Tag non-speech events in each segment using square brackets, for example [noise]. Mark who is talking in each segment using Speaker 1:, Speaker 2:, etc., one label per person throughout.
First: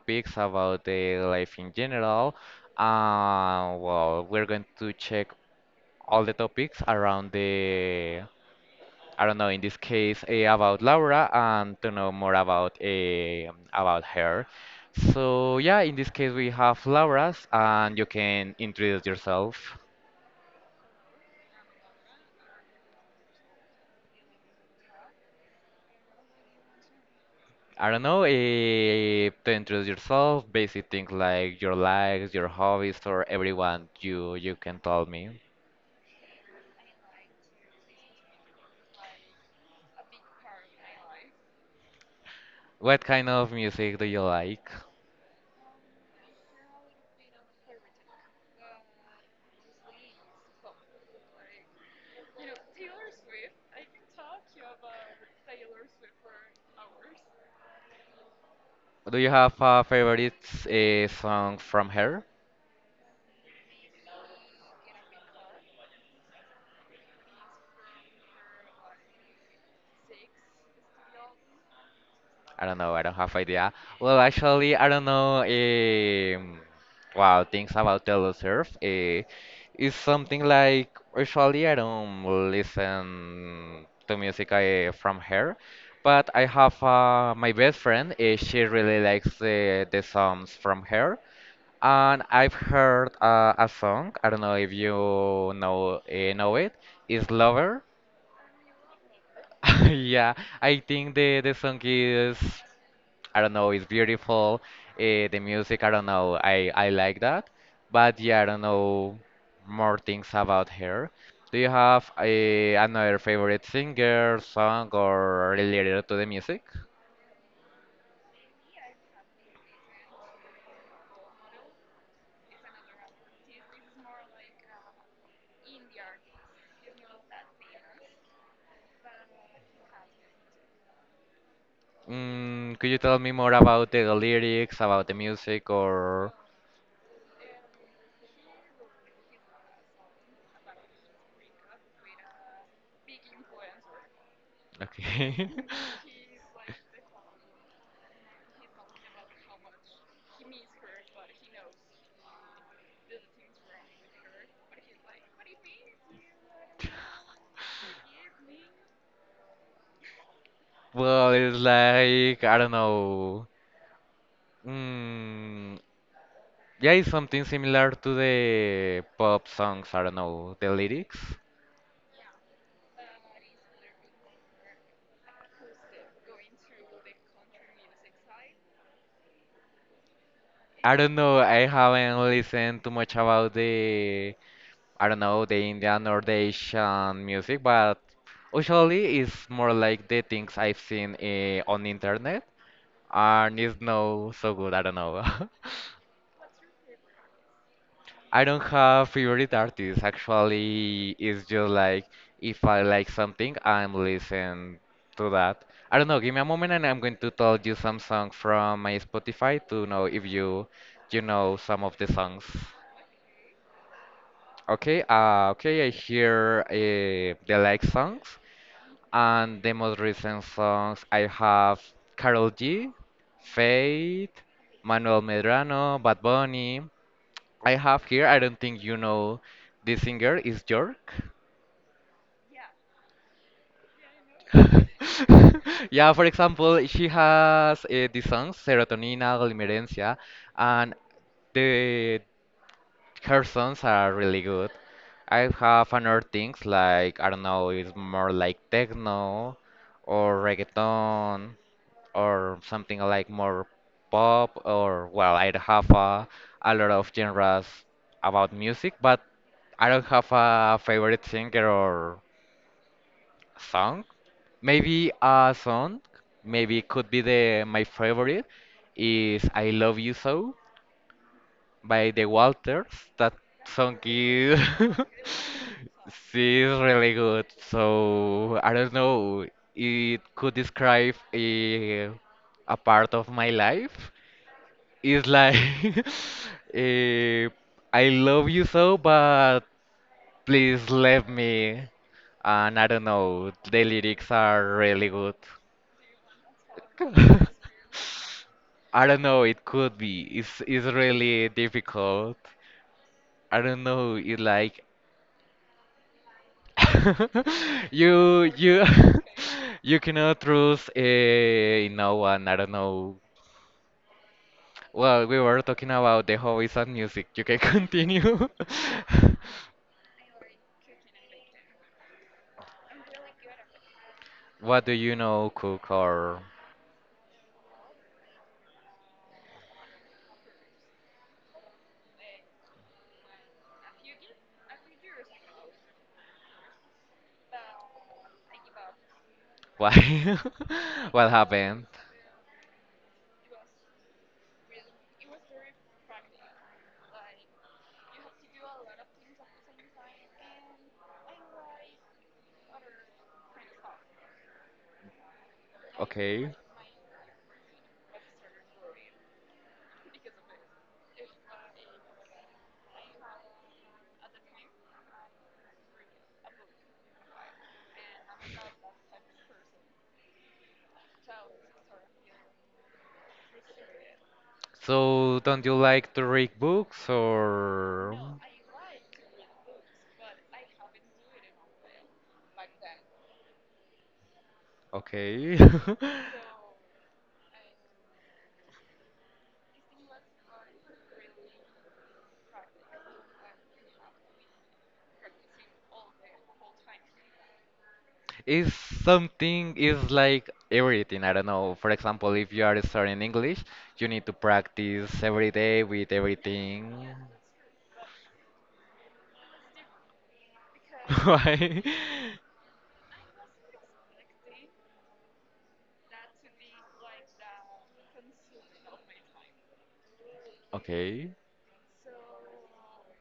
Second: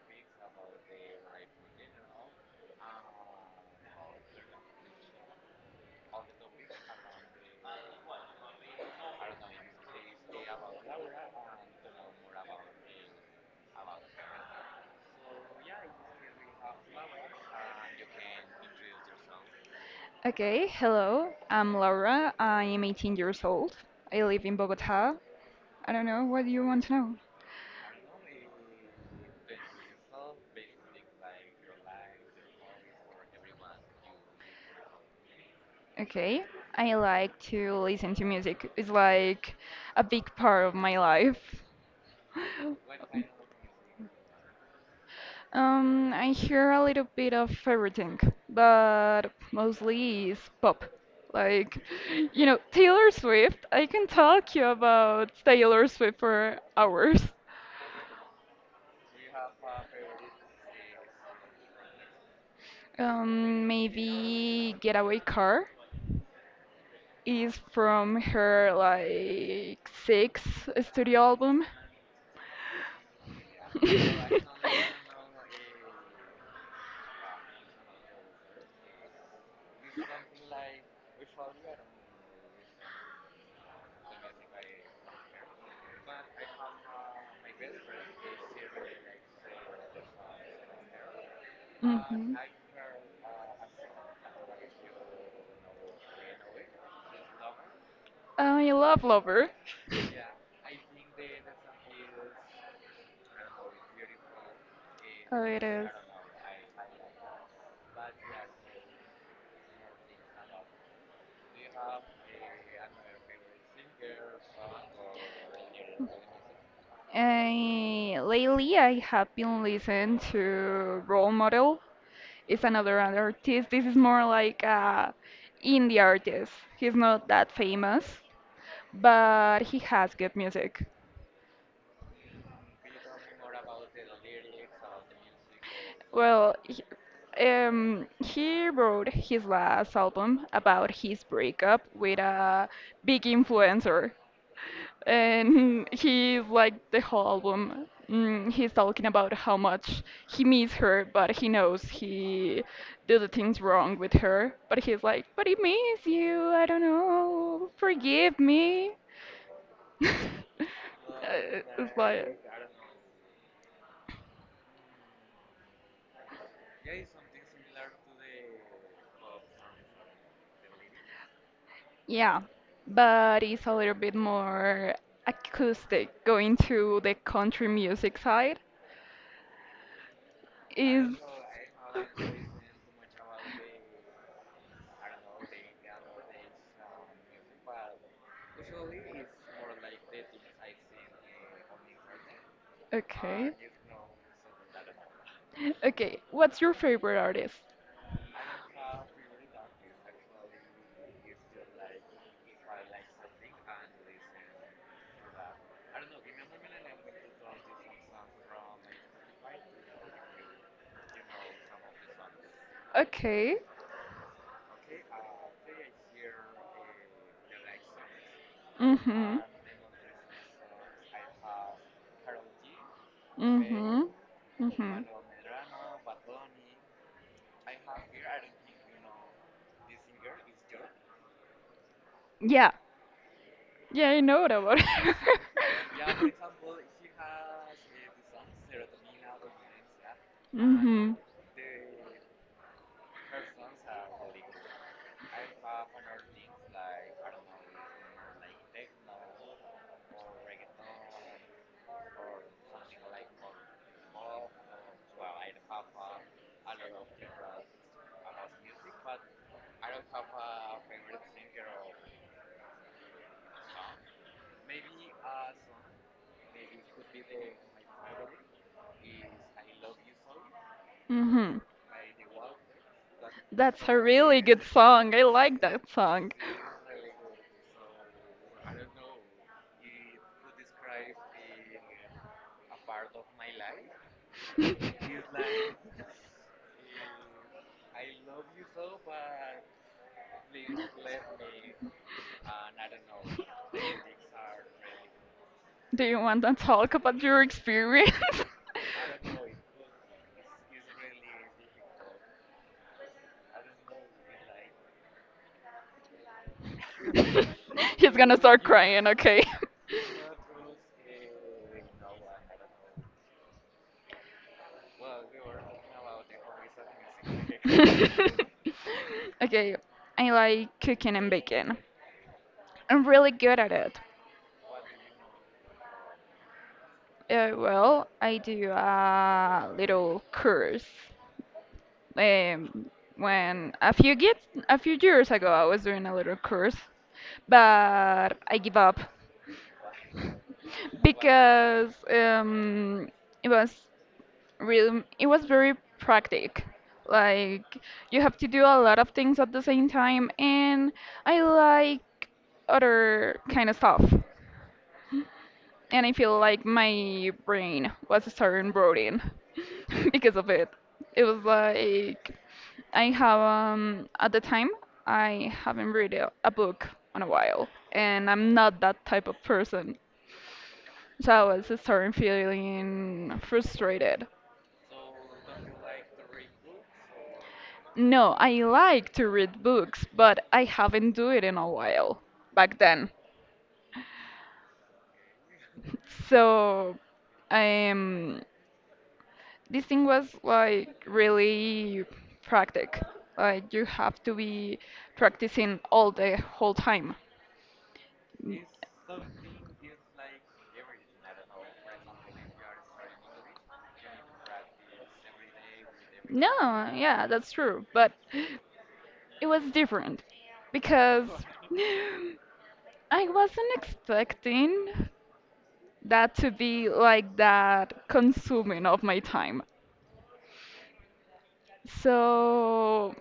Speaker 1: topics about the life in general. We're going to check all the topics around I don't know, in this case, about Laura and to know more about about her. So yeah, in this case, we have Laura's, and you can introduce yourself.
Speaker 2: Okay, hello. I'm Laura. I am 18 years old. I live in Bogota. I don't know what you want to know.
Speaker 1: I don't know, to introduce yourself, basic things like your likes, your hobbies, or everyone you can tell me.
Speaker 2: Okay, I like to listen to music. It's like a big part of my life. [laughs]
Speaker 1: What kind of music do you like?
Speaker 2: I hear a little bit of everything, but mostly is pop. Like, [laughs] you know, Taylor Swift. I can talk you about Taylor Swift for hours.
Speaker 1: Do you have a favorite song from her?
Speaker 2: Maybe Getaway Car. Is from her like sixth studio album.
Speaker 1: I don't know. I don't have idea. Well,
Speaker 2: [laughs]
Speaker 1: actually, I don't know. Wow, things about Telesurf. It's something like usually I don't listen to music from her, but I have my best friend. She really likes the songs from her, and
Speaker 2: Mhm.
Speaker 1: I've heard a song. I don't know if you know it. It's Lover.
Speaker 2: I love Lover.
Speaker 1: [laughs] Yeah, I think the song is. I don't know, it's beautiful. The
Speaker 2: Oh, it
Speaker 1: music,
Speaker 2: is.
Speaker 1: I don't know, I like that. But yeah, I don't know more things about her. Do you have another favorite singer, song, or related to the music?
Speaker 2: Lately, I have been listening to Role Model is another artist. This is more like a indie artist. He's not that famous, but he has good music.
Speaker 1: Mm, could you tell me more about the lyrics, about the music, or...
Speaker 2: Well, he wrote his last album about his breakup with a big influencer.
Speaker 1: Okay.
Speaker 2: And [laughs]
Speaker 1: [laughs]
Speaker 2: he liked the whole album. Mm, he's talking about how much he misses her, but he knows he did the things wrong with her. But he's like, but he misses you. I don't know. Forgive me. [laughs]
Speaker 1: Well, it's
Speaker 2: Uh, it's like,
Speaker 1: like, I don't know. Mm, yeah, it's something similar to the pop songs. I don't know the lyrics.
Speaker 2: yeah, but it's a little bit more acoustic, going to the country music side.
Speaker 1: I
Speaker 2: Is
Speaker 1: don't know. I haven't listened too much about the I don't know the Indian or the Asian music, but
Speaker 2: [laughs]
Speaker 1: usually it's more like the things I've seen on internet,
Speaker 2: Okay.
Speaker 1: and it's no so good. I don't know. [laughs]
Speaker 2: Okay. What's your favorite artist?
Speaker 1: I don't have favorite artists. Actually, it's just like if I like something, I'm listening to that. I don't know. Give me a moment, and I'm going to tell you some songs from my Spotify to know if you know some of the songs.
Speaker 2: Okay.
Speaker 1: Okay. Okay. I hear the like songs
Speaker 2: Mm-hmm.
Speaker 1: and the most recent songs. I have Carol G,
Speaker 2: Mm-hmm.
Speaker 1: Fate,
Speaker 2: Mm-hmm.
Speaker 1: Manuel Medrano, Bad Bunny. I have here, I don't think you know this singer, is York.
Speaker 2: Yeah. Yeah, I know what about her.
Speaker 1: [laughs] Yeah, for
Speaker 2: [laughs]
Speaker 1: example, she has these songs, Serotonina, Glimmerencia, and
Speaker 2: Mm-hmm.
Speaker 1: the her songs are really good. I have another things like, I don't know, it's more like techno or reggaeton or something like more pop or, well, I have a lot of genres about music, but I don't have a favorite singer or. Song? Maybe a song. Maybe it could be the my favorite is I Love You So
Speaker 2: Mm-hmm.
Speaker 1: by The Walters. That
Speaker 2: That's
Speaker 1: song
Speaker 2: a really
Speaker 1: is
Speaker 2: good song. I like that
Speaker 1: [laughs]
Speaker 2: song.
Speaker 1: she's really good. So I don't know. It could describe a part of my life. It's like [laughs] eh, I
Speaker 2: [laughs]
Speaker 1: love you so, but please leave me. And I don't know, the lyrics are really good.
Speaker 2: Do you want to talk about your experience?
Speaker 1: [laughs] I don't know, it could be. It's really difficult. I don't know, it like [laughs]
Speaker 2: [laughs] He's gonna
Speaker 1: you
Speaker 2: start
Speaker 1: you
Speaker 2: crying, okay?
Speaker 1: [laughs] you cannot trust no one, I don't know. Well, we were talking about the hobbies and music. You can
Speaker 2: [laughs]
Speaker 1: continue. [laughs]
Speaker 2: Okay, I like cooking and baking. I'm really good at it.
Speaker 1: What do you know, cook or
Speaker 2: Well, I do a little course. Um, when a few get, a few years ago, I was doing a little course but I give up
Speaker 1: why? [laughs] What happened?
Speaker 2: because it was it was very practic. Like you have to do a lot of things at the same time, and I like other kind of stuff. And I feel
Speaker 1: Okay.
Speaker 2: like my brain was starting rotting [laughs] because of it. It was like I have at the time I haven't read a book in a while, and I'm not that type of person. So I was starting feeling frustrated.
Speaker 1: So, don't you like to read books or?
Speaker 2: No, I like to read books, but I haven't do it in a while back then.
Speaker 1: Okay. [laughs]
Speaker 2: So um this thing was like really practic. Like you have to be practicing all the whole time. Mm.
Speaker 1: Is something is like everything. I don't know. For example, if you are studying English, you need to practice every day with
Speaker 2: No,
Speaker 1: everything.
Speaker 2: yeah, that's true. But it was different
Speaker 1: [laughs]
Speaker 2: because
Speaker 1: Why?
Speaker 2: [laughs] I wasn't expecting that to be like that consuming of my time.
Speaker 1: Okay.
Speaker 2: So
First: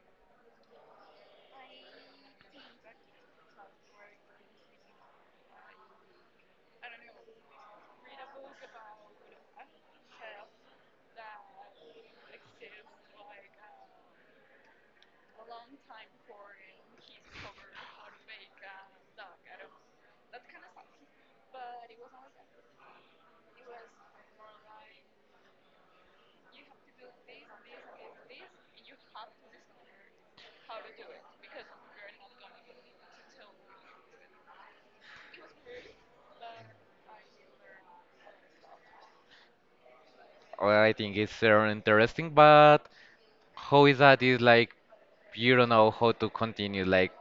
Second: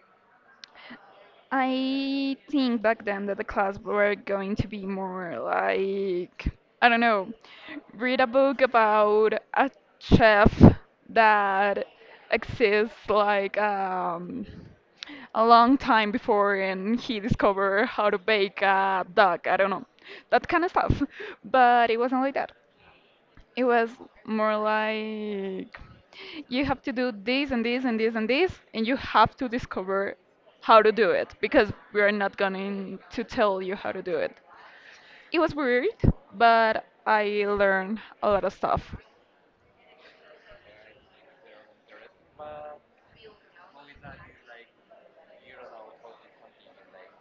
Speaker 2: I think back then that the class were going to be more like I don't know, read a book about a chef that exists like a long time before and he discovered how to bake a duck. I don't know. That kind of stuff. [laughs] But it wasn't like that. It was more like you have to do this and this and this and this, and you have to discover how to do it because we are not going to tell you how to do it. It was weird, but I learned a lot of stuff.
Speaker 1: Well, I think it's very interesting, but how is that is like you don't know how to continue. Like,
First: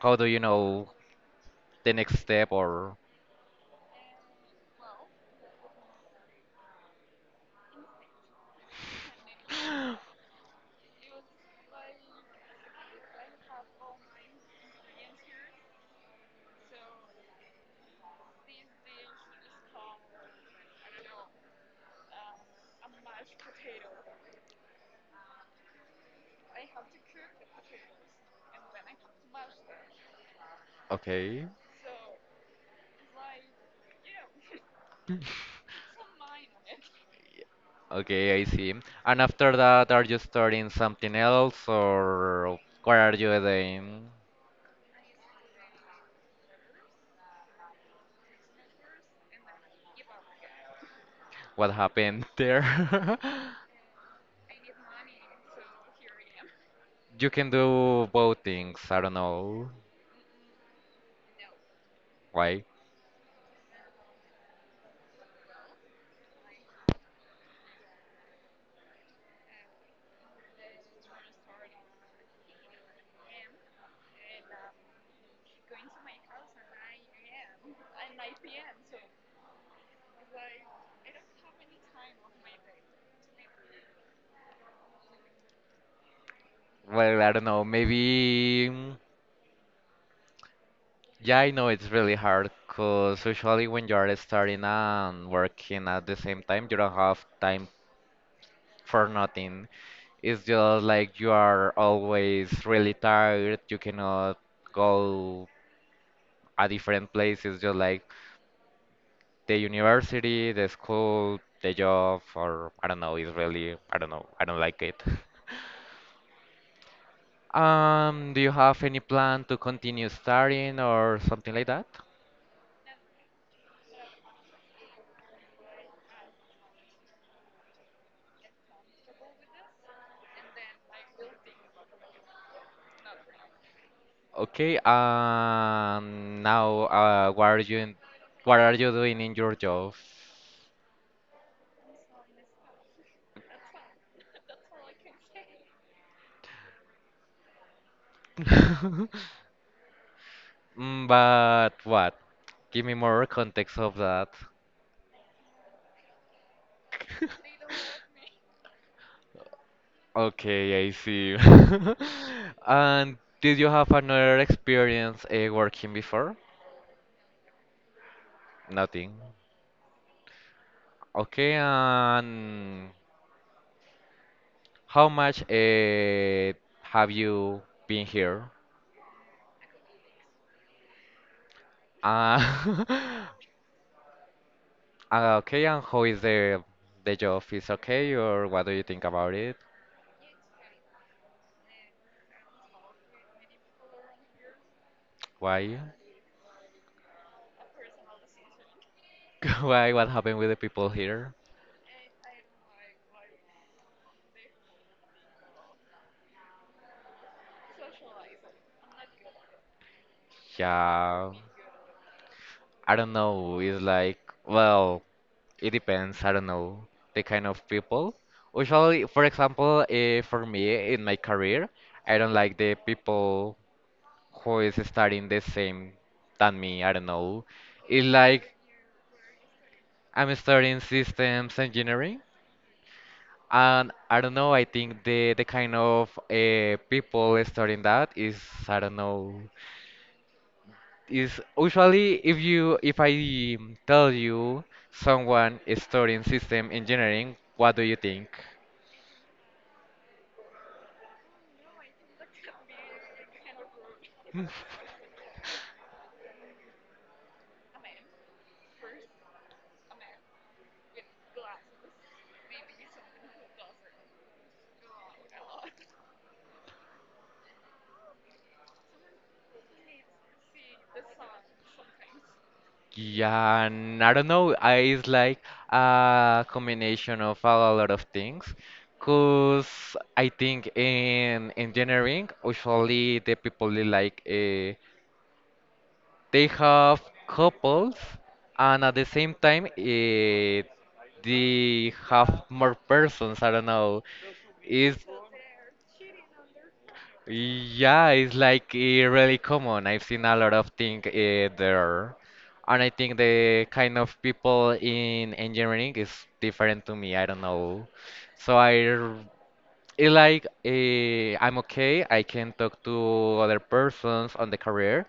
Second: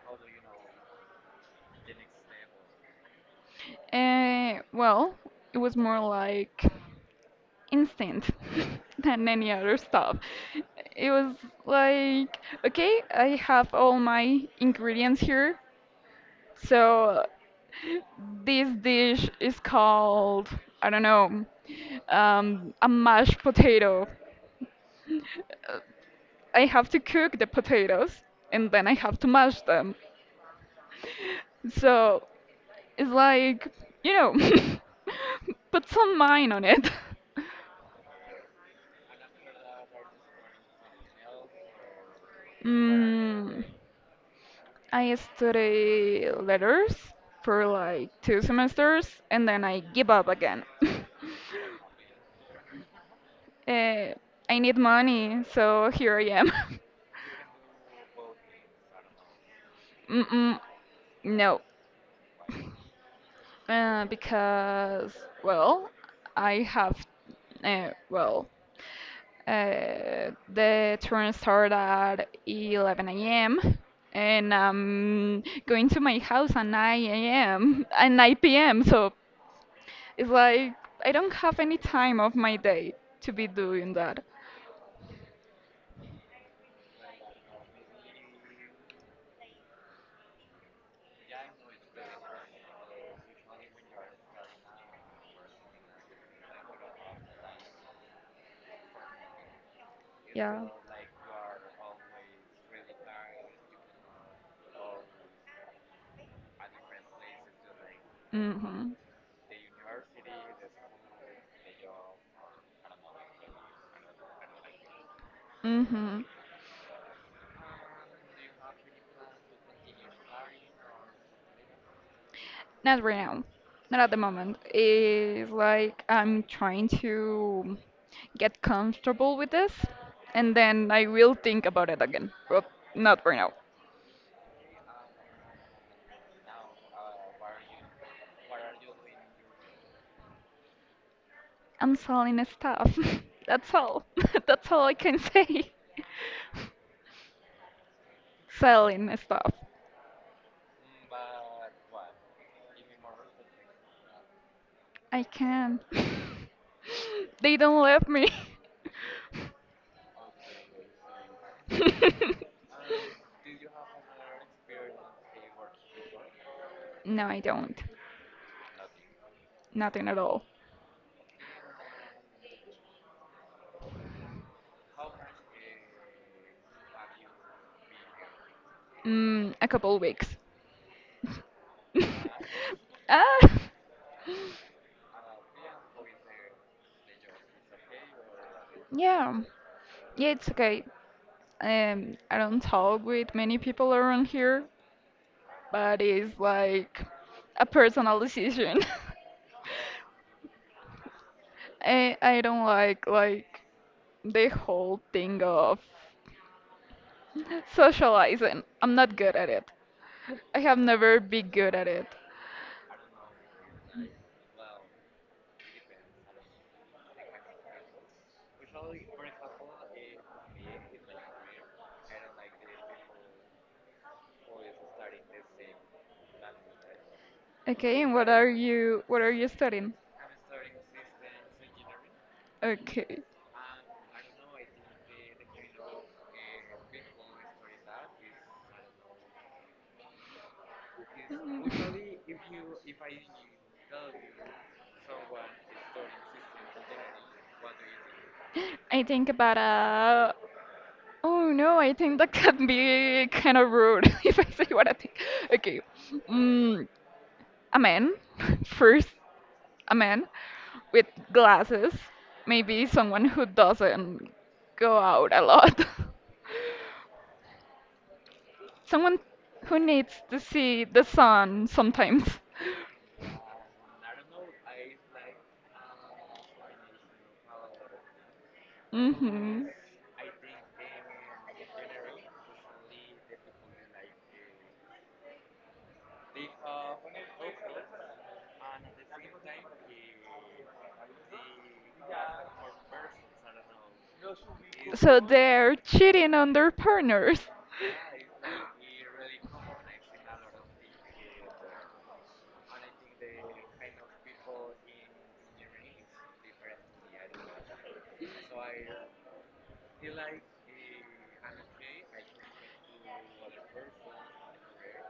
Speaker 1: how do you know the next step or
Speaker 2: Well, it was more like instant [laughs] than any other stuff. It was like, okay, I have all my ingredients here, so this dish is called, I don't know, a mashed potato. Uh, I have to cook the potatoes and then I have to mash them.
Speaker 1: okay. [laughs]
Speaker 2: So it's like, you know, [laughs] put some mind on it. [laughs]
Speaker 1: Okay, I see. And after that, are you starting something else, or what are you
Speaker 2: Mm,
Speaker 1: doing?
Speaker 2: I study letters for like two semesters and then I give up again. [laughs]
Speaker 1: What happened there?
Speaker 2: uh, I need money, so here I am.
Speaker 1: [laughs] You can do both things, I don't know.
Speaker 2: [laughs] Mm-mm, no,
Speaker 1: Why?
Speaker 2: because well, I have well the train starts at 11 a.m. and I'm going to my house at 9 a.m. at 9 p.m. So it's like I don't have any time of my day to be doing that.
Speaker 1: Well, I don't know, maybe. Yeah, I know it's really hard because usually when you're starting and working at the same time you don't have time for nothing. It's
Speaker 2: Yeah.
Speaker 1: just like you are always really tired. You cannot go a different place. It's just like
Speaker 2: Mm-hmm.
Speaker 1: the university, the school, the job, or I don't know. It's really, I don't know. I don't like it. [laughs]
Speaker 2: Mm-hmm.
Speaker 1: Do you have any plan to continue studying or something like that?
Speaker 2: Not right now, not at the moment. It's like I'm trying to get comfortable with this, and then I will think about it again. But not right now.
Speaker 1: Okay, now, what are you, what are you doing in your job?
Speaker 2: I'm selling stuff. [laughs] That's all. [laughs] That's all I can say. [laughs]
Speaker 1: [laughs]
Speaker 2: Selling stuff.
Speaker 1: Mm, but what? Give me more context of that.
Speaker 2: I can. [laughs] They don't let me.
Speaker 1: Okay, I see. [laughs]
Speaker 2: [laughs]
Speaker 1: And did you have another experience working before?
Speaker 2: No, I don't.
Speaker 1: Nothing.
Speaker 2: Nothing at all.
Speaker 1: Okay, and how much have you been here?
Speaker 2: Mm, a couple weeks. [laughs]
Speaker 1: Uh,
Speaker 2: Ah,
Speaker 1: [laughs] okay, and how is the job? Is okay, or what do you think about
Speaker 2: yeah,
Speaker 1: it?
Speaker 2: yeah, it's okay. I don't talk with many people around here,
Speaker 1: Why?
Speaker 2: but it's like a personal decision. [laughs]
Speaker 1: [laughs] Why? What happened with the people here?
Speaker 2: I don't like the whole thing of socializing. I'm not good at it. I have never
Speaker 1: Yeah,
Speaker 2: been good at it.
Speaker 1: I don't know. It's like, well. It depends, I don't know, the kind of people. Usually, for example, for me in my career, I don't like the people who is studying the same than me. I don't know.
Speaker 2: Okay,
Speaker 1: It's
Speaker 2: and
Speaker 1: like
Speaker 2: what are you studying?
Speaker 1: I'm studying systems engineering,
Speaker 2: Okay.
Speaker 1: and I don't know. I think the kind of people studying that is I don't know. Is usually if you if I tell you someone is studying system engineering, what do you think?
Speaker 2: I think about a. Oh no, I think that can be kind of rude [laughs] if I say what I think.
Speaker 1: [laughs]
Speaker 2: Okay. Mm, a man, [laughs] first, a man with glasses, maybe someone who doesn't go out a lot, [laughs] someone who needs to see the sun sometimes. [laughs]
Speaker 1: Yeah, and I don't know. I It's like a combination of a lot of things.
Speaker 2: Hmm.
Speaker 1: Cause I think in engineering, usually the people they like they have couples, and at the same time, they have more persons. I don't know. It's
Speaker 2: So they're cheating on their partners.
Speaker 1: yeah, it's like really common. I've seen a lot of things there, and I think the kind of people in engineering is different to me. I don't know, so it like I'm okay. I can talk to other persons on the career,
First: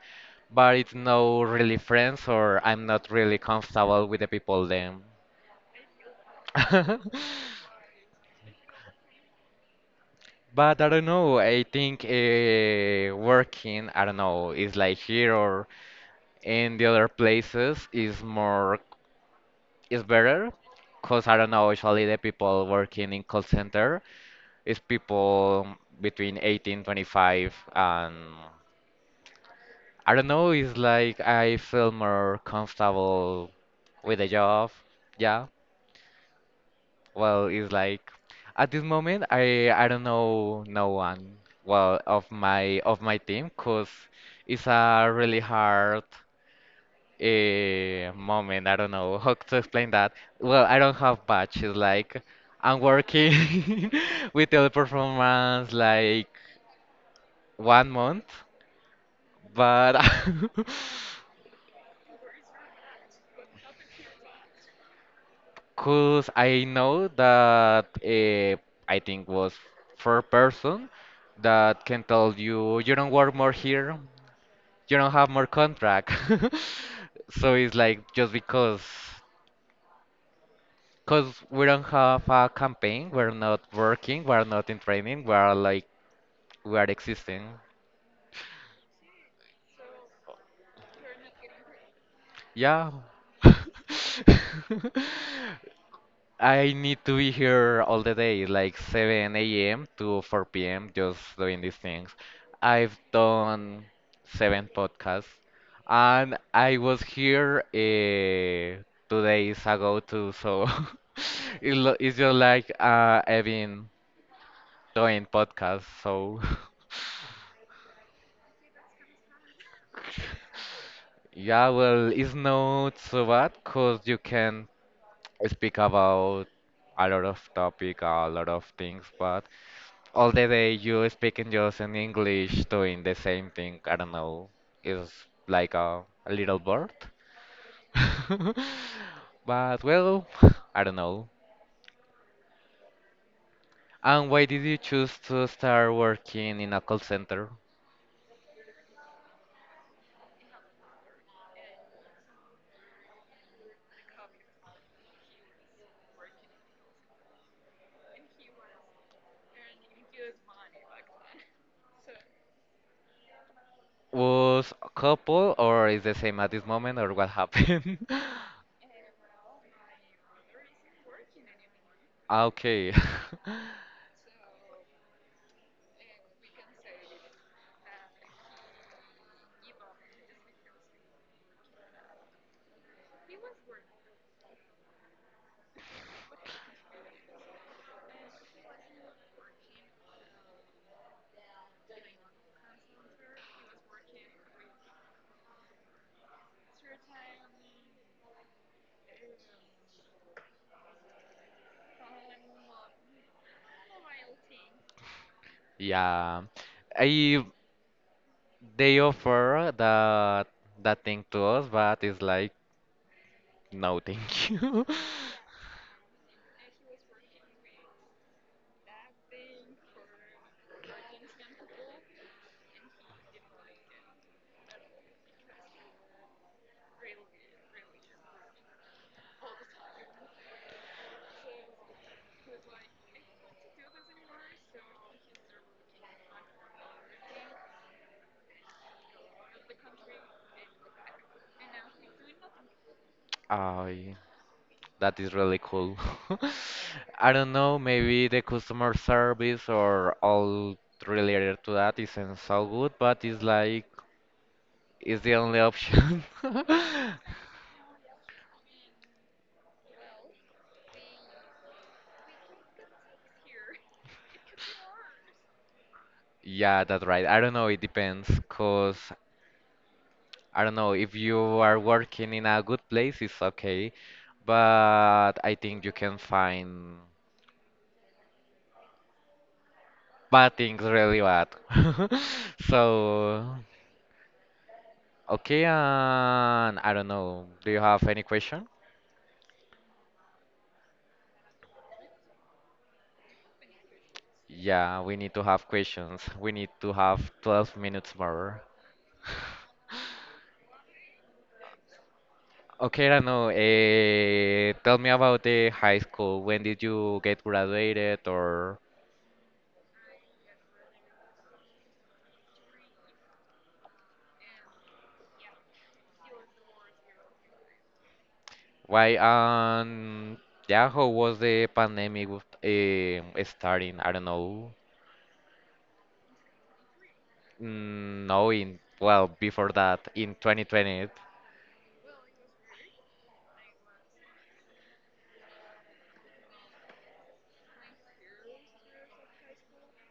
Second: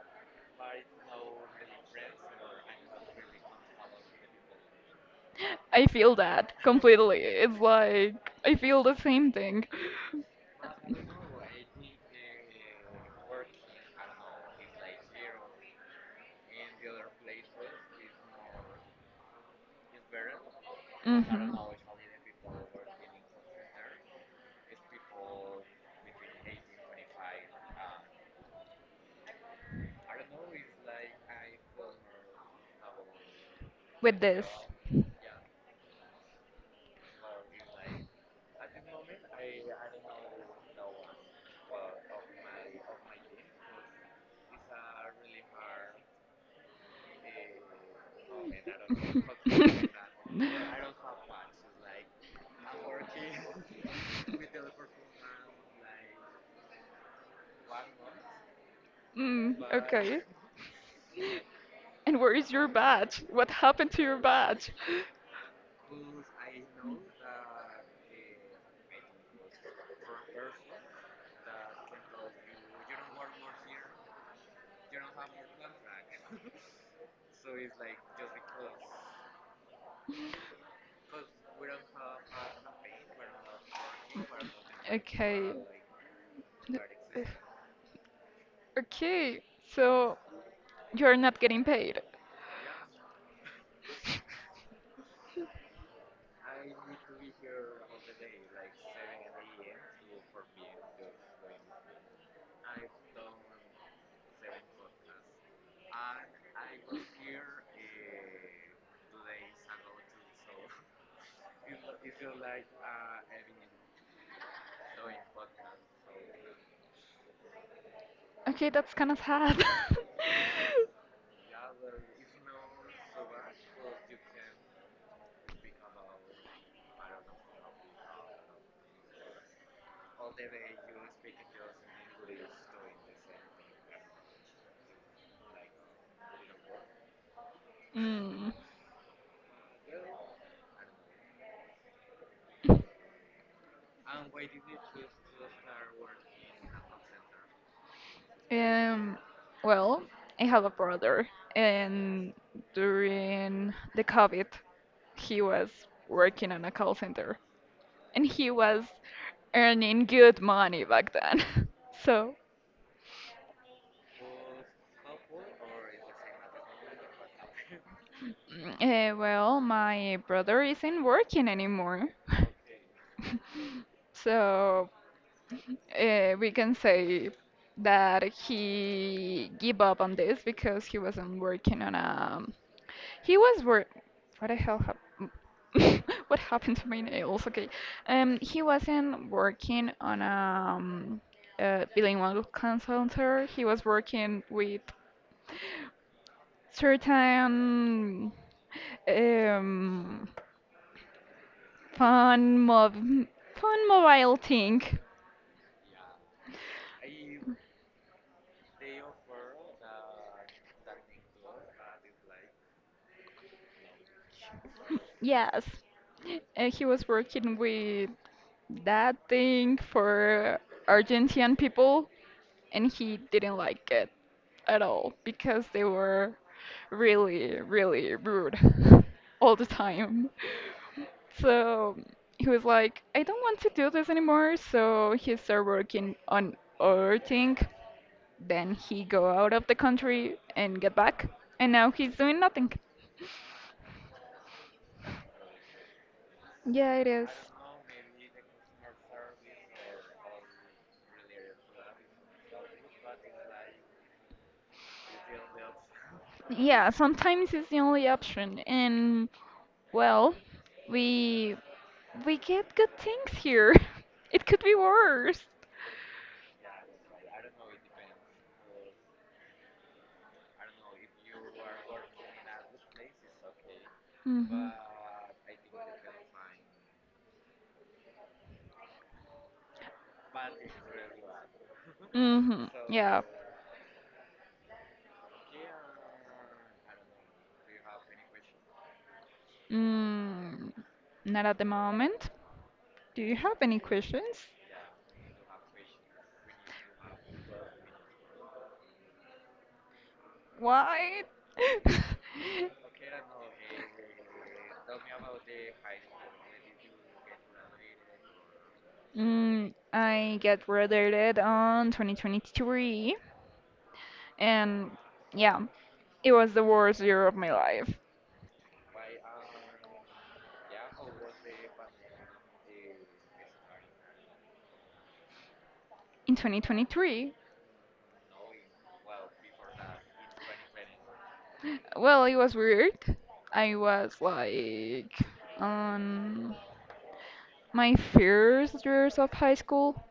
Speaker 1: but it's no really friends, or I'm not really comfortable with the people then.
Speaker 2: I feel that
Speaker 1: [laughs]
Speaker 2: completely. It's like I feel the same thing.
Speaker 1: But I don't know. I think working, I don't know, is like here or in the other places is more is better because I don't
Speaker 2: Hmm.
Speaker 1: know usually the people working in call center is people between 18, 25, and I don't know it's like I feel more comfortable
Speaker 2: With
Speaker 1: with the
Speaker 2: this.
Speaker 1: job. Yeah, well, it's like at this moment I don't know no one, well of my team because it's a really hard a moment. I don't know how to explain that.
Speaker 2: [laughs]
Speaker 1: Well, I don't have patch. It's like I'm working [laughs] with teleperformance like 1 month,
Speaker 2: Mm,
Speaker 1: but [laughs]
Speaker 2: okay. And where is your badge? What happened to your badge?
Speaker 1: because I know that I think was for a person that can tell you you don't work more here, you don't have more contract. [laughs] So it's like just because. Because we don't have a campaign, we're not working, we're not in training, we
Speaker 2: Okay.
Speaker 1: are like, we are existing.
Speaker 2: Okay, so you're not getting paid.
Speaker 1: Yeah. [laughs] I need to be here all the day, like 7 a.m. to 4 p.m., just doing these things. I've done 7 podcasts, and I was here 2 days ago too, so [laughs] it it's just like I've been doing podcasts, so. [laughs]
Speaker 2: Okay, that's kind of sad.
Speaker 1: Yeah, well, it's not so bad because you can speak about a lot of topic, a lot of things, but all the day you speaking just in English, doing the same thing, I don't know, is like a little bird.
Speaker 2: [laughs] Mm.
Speaker 1: [laughs] But well, [laughs] I don't know. And why did you choose to start working in a call center?
Speaker 2: Um, well, I have a brother, and during the COVID, he was working on a call center, and he was earning good money back then. [laughs] So,
Speaker 1: Was a couple or is the same at this moment or what happened? [laughs]
Speaker 2: well, my brother isn't working anymore.
Speaker 1: Ah,
Speaker 2: [laughs]
Speaker 1: okay. [laughs]
Speaker 2: So we can say that he gave up on this because he wasn't working on a. He was work. What the hell happened? [laughs] What happened to my nails? Okay, he wasn't working on a bilingual consultant. He was working with certain um fun mob fun mobile thing.
Speaker 1: Yeah. I they offer that thing to us, but it's like no, thank you.
Speaker 2: Yes. He was working with that thing for Argentine people, and he didn't like it at all because they were really, really rude [laughs] all the time. So he was like, I don't want to do this anymore. So he started working on other thing. Then he go out of the country and get back, and now he's doing nothing.
Speaker 1: [laughs] I that is really cool. [laughs]
Speaker 2: Yeah, it is.
Speaker 1: I don't know, maybe the customer service or all related to that isn't so good, but it's like it's the only option.
Speaker 2: Yeah,
Speaker 1: [laughs]
Speaker 2: sometimes it's the only option, and well, we we get good things here. [laughs] It could be worse.
Speaker 1: Yeah, that's right. I don't know, it depends, 'cause I don't know, if you are working in a good place, it's okay.
Speaker 2: Mhm.
Speaker 1: But I think you can find bad things really bad. [laughs]
Speaker 2: Mhm. Yeah.
Speaker 1: So, okay, and I don't know. Do you have any question?
Speaker 2: Mm, not at the moment. Do you have any questions?
Speaker 1: Yeah, we need to have questions. We need to have 12 minutes more.
Speaker 2: Why?
Speaker 1: Okay,
Speaker 2: [laughs]
Speaker 1: Rano, tell me about the high school. When did you get graduated or
Speaker 2: Mm, I get graduated on 2023, and yeah, it was the worst year of my life.
Speaker 1: why? Yeah, how was the pandemic with, starting? I don't know.
Speaker 2: In 2023,
Speaker 1: Mm, no, in well, before that, in 2020,
Speaker 2: well, it was weird. I was like on my first years of high school.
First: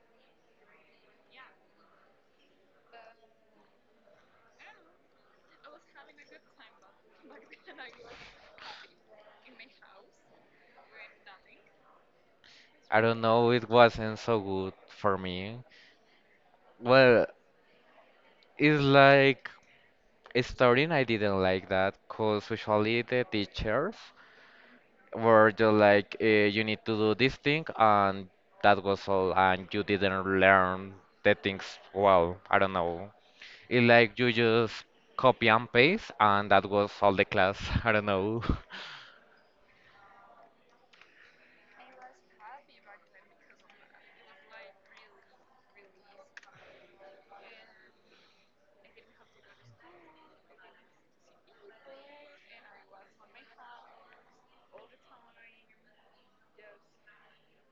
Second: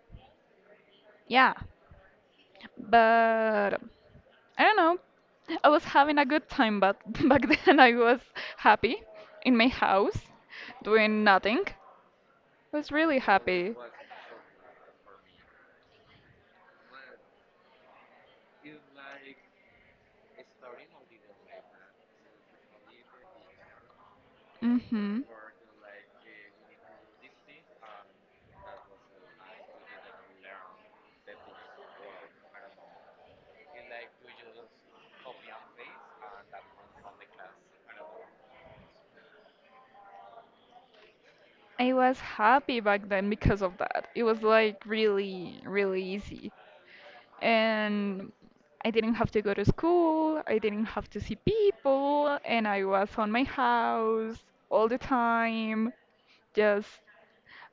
Speaker 2: Yeah, but I don't know. I was having a good time, but [laughs] back then I was happy in my house doing nothing. I was
Speaker 1: I
Speaker 2: really
Speaker 1: don't know, it
Speaker 2: happy.
Speaker 1: wasn't so good for me. Well, it's like starting, I didn't like that, cause usually the teachers
Speaker 2: Mm-hmm.
Speaker 1: were just like, you need to do this thing, and that was all, and you didn't learn the things well. I don't know. It's like you just copy and paste, and that was all the class. [laughs] I don't know.
Speaker 2: I was happy back then because of that. It was like really, really easy. And I didn't have to go to school, I didn't have to see people, and I was on my house all the time, just,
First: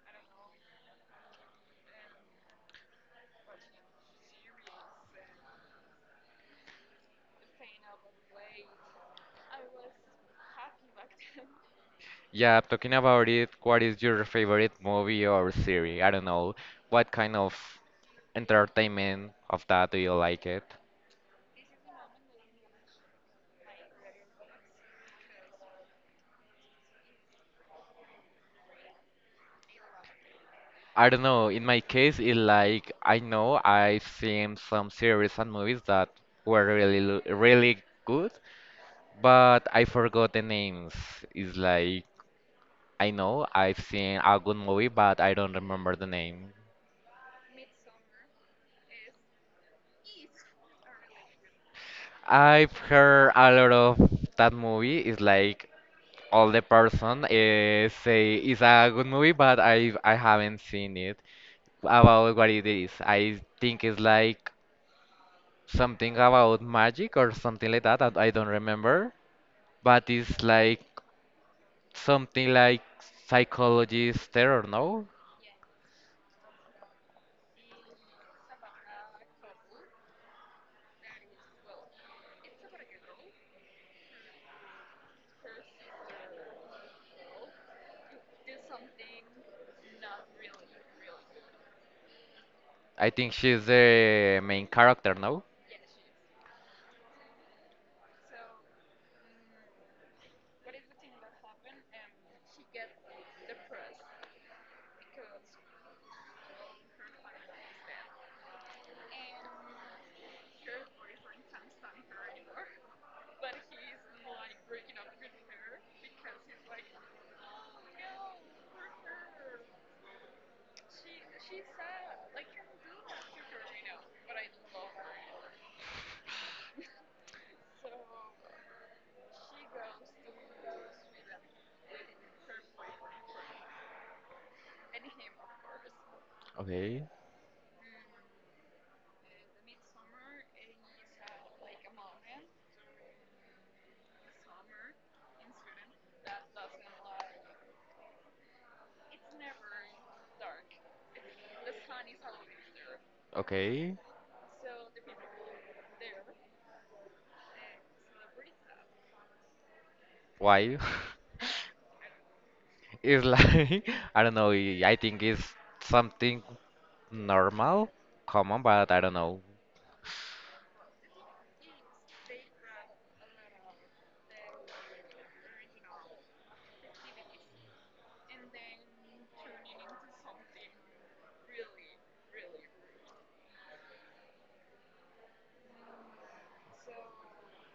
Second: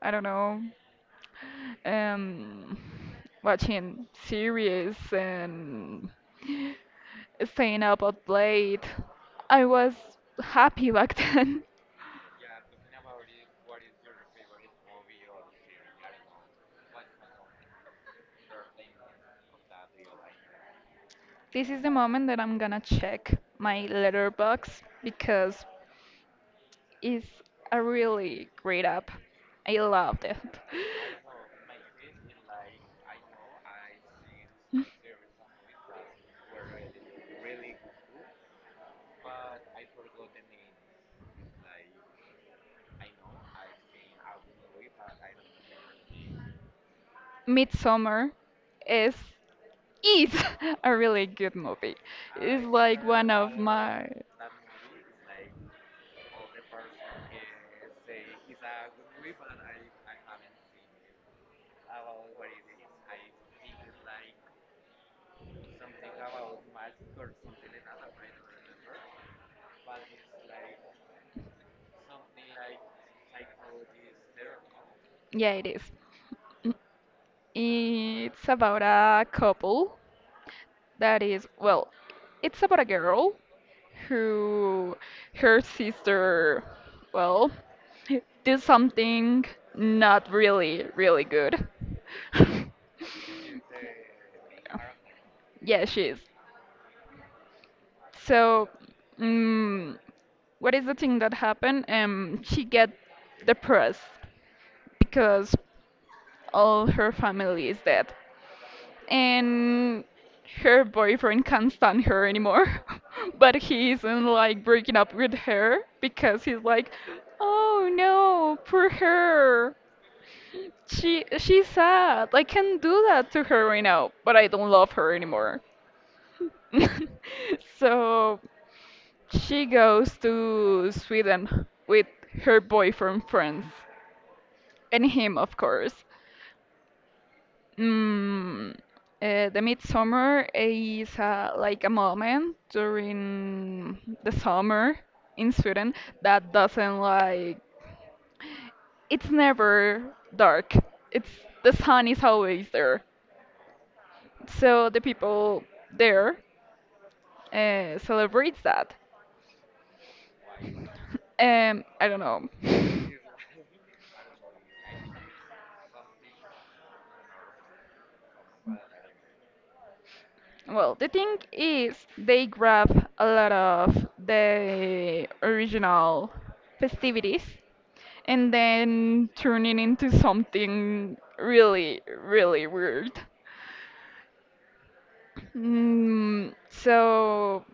Speaker 2: I don't know, um, watching series and staying up at late. I was happy back [laughs] then.
Speaker 1: Yeah, talking about it, what is your favorite movie or series? I don't know. What kind of entertainment of that do you like it?
Speaker 2: This is the moment that I'm gonna check my letterbox because it's a really great app. I loved it.
Speaker 1: I don't know. In my case, it like I know I've seen some series and movies that were really really good, but I forgot the names. It's like I know I've seen a good movie, but I don't remember the name.
Speaker 2: [laughs] Midsummer is is [laughs] a really good movie. It's
Speaker 1: I've
Speaker 2: like one
Speaker 1: heard a
Speaker 2: of
Speaker 1: lot
Speaker 2: my
Speaker 1: of that movie. It's like all the person say it's a good movie, but I haven't seen it. About what it is, I think it's like something about magic or something like that. I don't remember, but it's like something like psychologist terror, no?
Speaker 2: yeah, it is. It's about a couple that is well, it's about a girl who her sister well did something not really really good. [laughs]
Speaker 1: I think she's the main character, no?
Speaker 2: Yeah she is so mm what is the thing that happened she get depressed because all her family is dead and her boyfriend can't stand her anymore. [laughs] But he isn't like breaking up with her because he's like, oh no, poor her. She's sad. I can do that to her right now, but I don't love her anymore. [laughs] So she goes to Sweden with her boyfriend friends and him, of course.
Speaker 1: Okay,
Speaker 2: Mm, the midsummer is like a moment during the summer in Sweden that doesn't like it's never dark. It's The sun is always there.
Speaker 1: okay.
Speaker 2: So the people there celebrates that.
Speaker 1: Why? [laughs]
Speaker 2: I don't know.
Speaker 1: It's like [laughs] I don't know. I think it's something normal, common, but I don't know.
Speaker 2: Well, the thing is, they grab a lot of the original festivities and then turning into something really, really weird. Mm, so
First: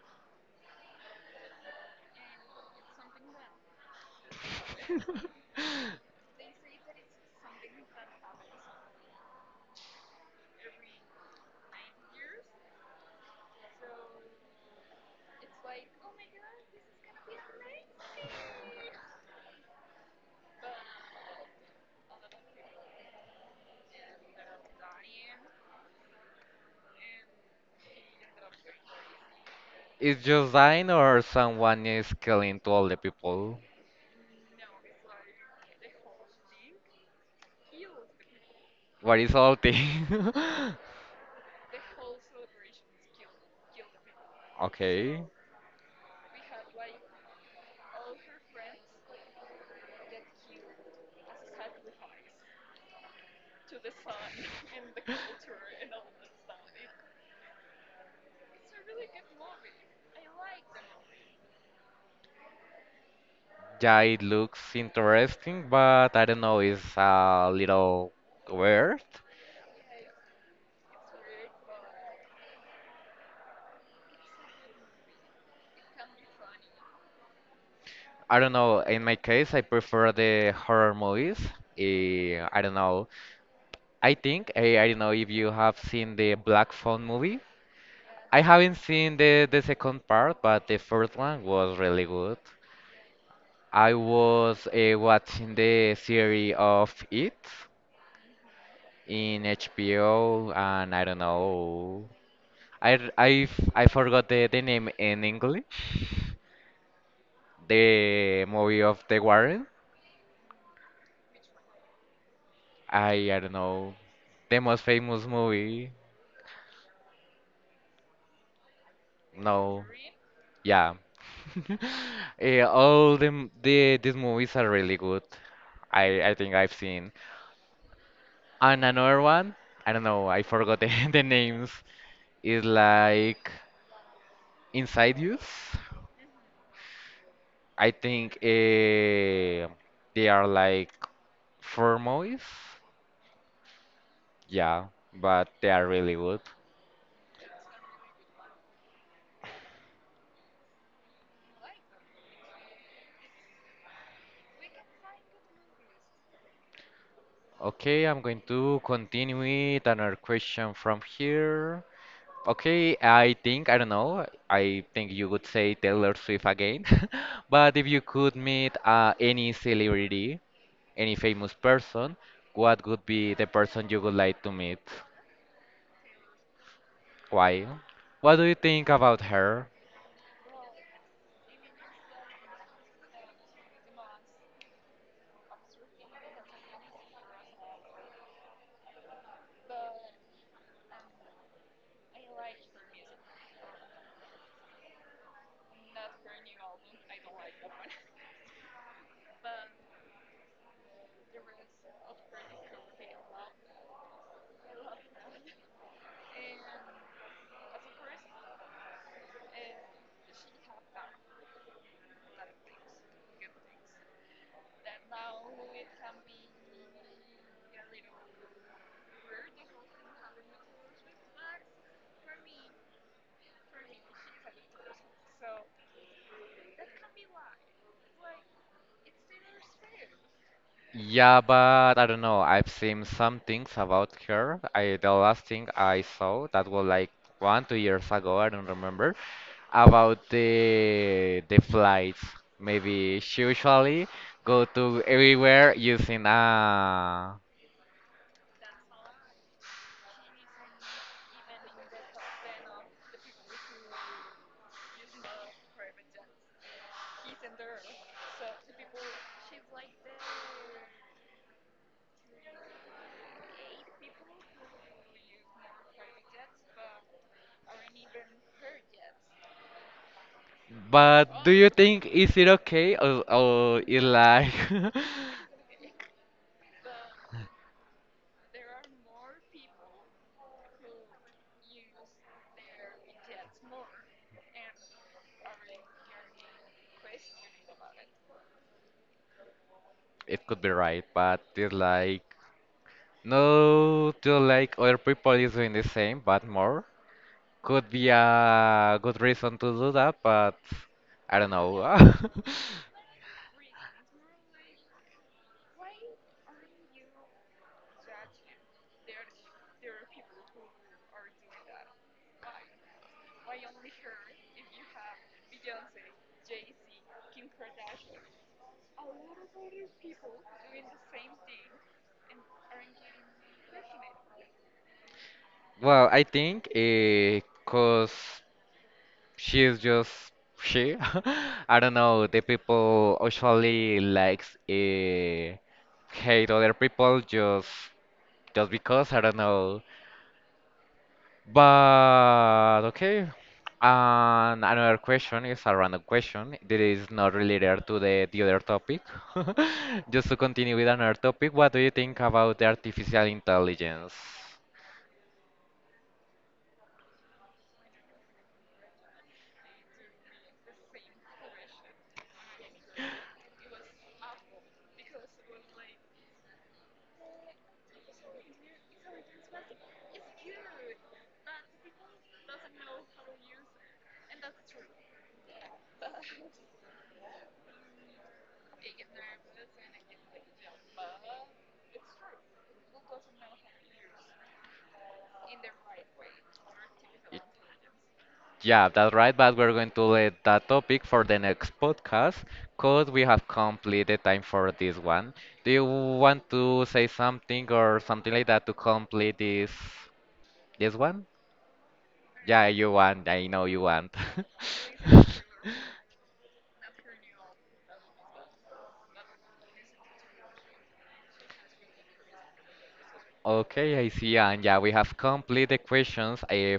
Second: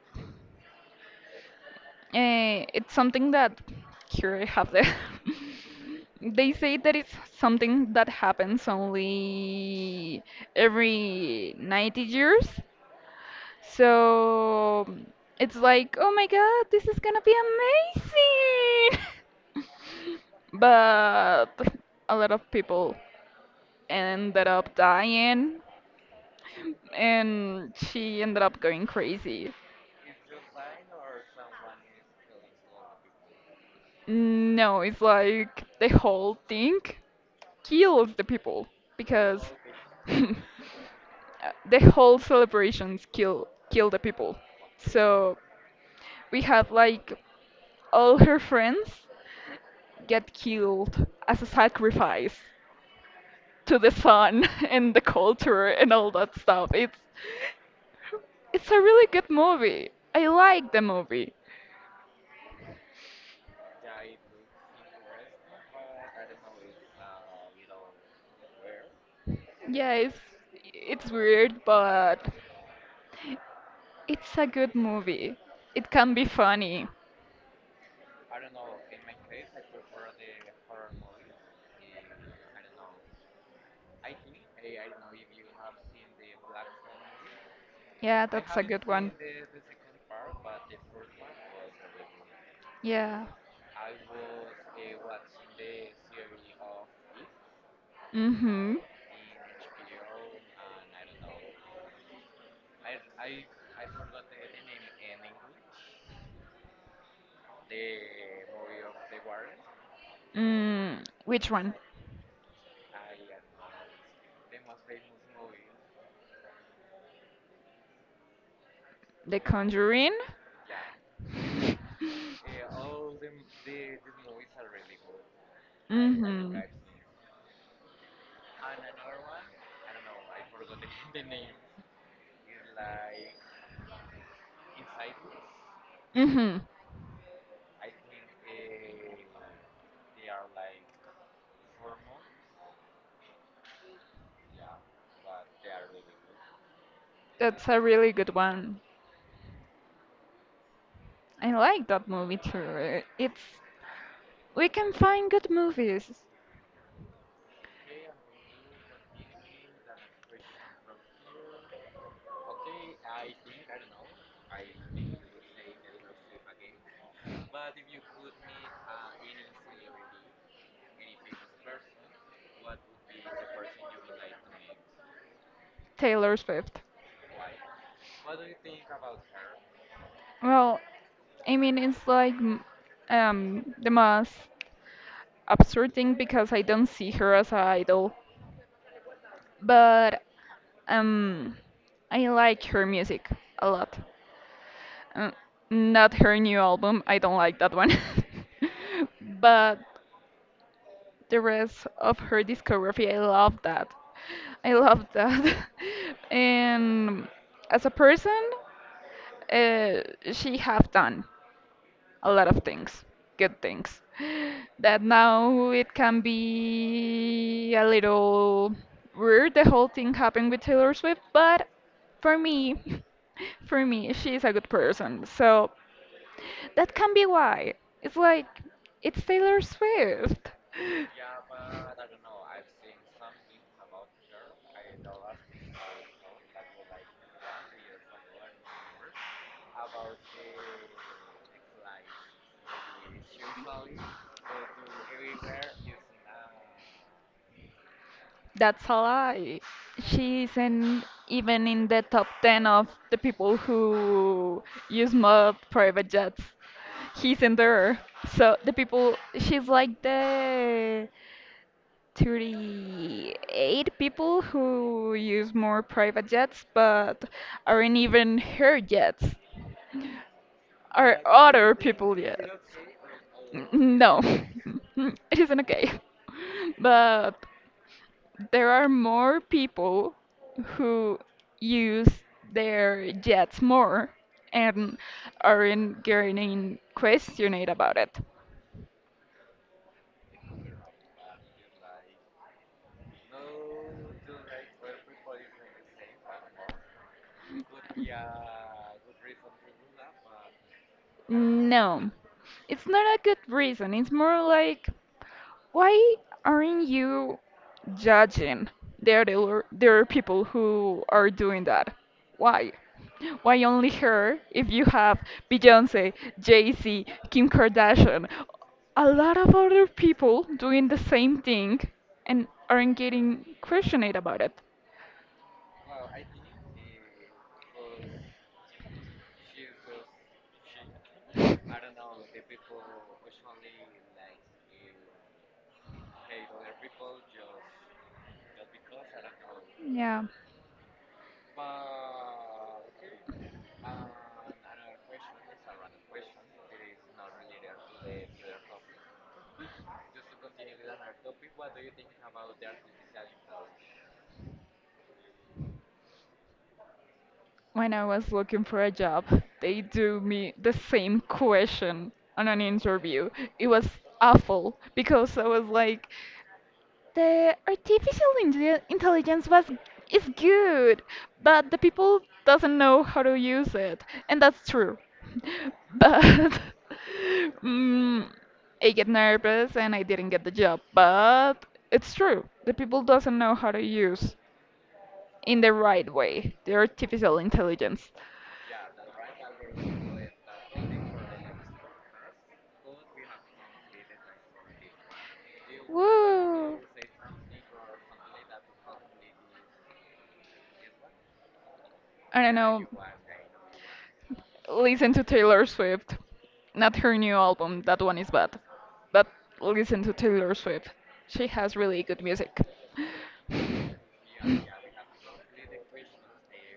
Speaker 2: it's something that here I have the.
Speaker 1: [laughs]
Speaker 2: [laughs] They say that it's something that happens only every 90 years. So it's like, oh my god, this is gonna be amazing! [laughs] But a lot of people ended up dying and she ended up going crazy.
Speaker 1: Is Josine or someone is killing to all the people?
Speaker 2: No, it's like the whole thing kills the people
Speaker 1: What is
Speaker 2: because
Speaker 1: all thing?
Speaker 2: [laughs] uh,
Speaker 1: [laughs]
Speaker 2: the whole celebrations kill the people.
Speaker 1: Okay.
Speaker 2: So we had like all her friends get killed as a sacrifice to the sun [laughs] and the culture and all that stuff. It's a really good movie. I like the movie.
Speaker 1: Yeah, it looks interesting, but I don't know, it's a little weird.
Speaker 2: Yeah, it's weird, but it's a good movie. It can be funny.
Speaker 1: I don't know, in my case, I prefer the horror movies. I don't know. I think, I don't know if you have seen the Black Phone movie.
Speaker 2: Yeah,
Speaker 1: I
Speaker 2: that's a
Speaker 1: haven't
Speaker 2: good one.
Speaker 1: seen the second part, but the first one was really good.
Speaker 2: Yeah.
Speaker 1: I was watching the series of It
Speaker 2: Mm-hmm.
Speaker 1: in HBO, and I don't know. I, r- I, f- I forgot the name in English. The movie of The Warren.
Speaker 2: Mm, which one?
Speaker 1: I don't know. The most famous movie.
Speaker 2: The
Speaker 1: No.
Speaker 2: Conjuring?
Speaker 1: Yeah. [laughs]
Speaker 2: [laughs]
Speaker 1: The these movies are really good. I think
Speaker 2: Mm-hmm.
Speaker 1: I've seen. And another one, I don't know, I forgot the, [laughs] the names. Is like Inside youth,
Speaker 2: Mm-hmm.
Speaker 1: I think they are like formalists. Yeah, but they are really good.
Speaker 2: That's a really good one. I like that movie too. It's We can find good movies.
Speaker 1: Okay, I'm going to continue with another question from here. Okay, I think, I don't know, I think you would say Taylor Swift again. [laughs] But if you could meet any celebrity, any famous person, what would be the person you would like to meet?
Speaker 2: Taylor Swift.
Speaker 1: Why? What do you think about her?
Speaker 2: Well, I mean the most absurd thing because I don't see her as an idol, but um, I like her music a lot. Uh, not her new album, I don't like that one, [laughs] but the rest of her discography, I love that. I love that. [laughs] And as a person, uh, she have done. A lot of things, good things. That now it can be a little weird, the whole thing happened with Taylor Swift, but for me, [laughs] for me, she's a good person. So that can be why. It's like, it's Taylor Swift.
Speaker 1: Yeah, but I don't know. I've seen some things about her. I the last thing I saw that was like one, 2 years ago, I don't remember, about
Speaker 2: [sighs]
Speaker 1: the flights. Maybe she usually go to everywhere using a
Speaker 2: That's a lie. She isn't even in the top 10 of the people who use mod private jets. He's in there. So the people, she's like the 38 people who use more private jets, but aren't even her jets, are
Speaker 1: but do you
Speaker 2: other
Speaker 1: think
Speaker 2: people
Speaker 1: is
Speaker 2: jets.
Speaker 1: it okay or
Speaker 2: N-
Speaker 1: it
Speaker 2: No, [laughs]
Speaker 1: like [laughs]
Speaker 2: it isn't okay. [laughs] But there are more people who use their jets more and aren't getting questioned about it.
Speaker 1: it could be right, but it's like no to like other people is doing the same but more. Could be a good reason to do that, but I don't know.
Speaker 2: No,
Speaker 1: [laughs]
Speaker 2: it's not a good reason. It's more like why aren't you judging the other people who are doing that? Why? Why only her if you have Beyonce, Jay-Z, Kim Kardashian, a lot of other people doing the same thing and aren't getting questioned about it?
Speaker 1: Well, I think because she's just she. [laughs] I don't know. The people usually likes hate other people just because I don't know.
Speaker 2: Yeah.
Speaker 1: But okay. And another question is a random question that is not related to the other topic. [laughs] Just to continue with another topic, what do you think about the artificial intelligence?
Speaker 2: When I was looking for a job, they do me the same question on an interview. It was awful because I was like, intelligence was is good, but the people doesn't know how to use it, and that's true. [laughs] But [laughs] mm, I get nervous and I didn't get the job, but it's true. The people doesn't know how to use in the right way, the artificial
Speaker 1: Y-
Speaker 2: intelligence.
Speaker 1: Yeah, that's right, but we're going to let that topic for the next podcast because we have completed time for this one. Do you want
Speaker 2: Woo!
Speaker 1: to say something or something like that to complete this one?
Speaker 2: I don't
Speaker 1: Yeah,
Speaker 2: know.
Speaker 1: you want. I know you want.
Speaker 2: Listen to
Speaker 1: [laughs]
Speaker 2: Taylor Swift. Not her new album, that one is bad. But listen to Taylor Swift. She has really good music.
Speaker 1: Okay, I see. And yeah, we have complete the questions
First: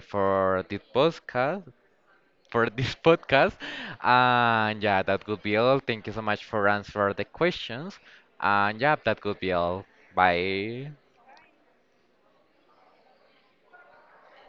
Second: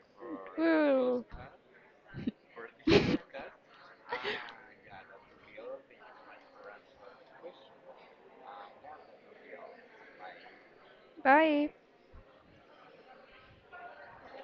Speaker 2: [laughs]
Speaker 1: for this
Speaker 2: Cool.
Speaker 1: podcast. For this [laughs] podcast, and yeah, that could be all. Thank you so much for answering the questions. And yeah, that could be all. Bye.
Speaker 2: Bye.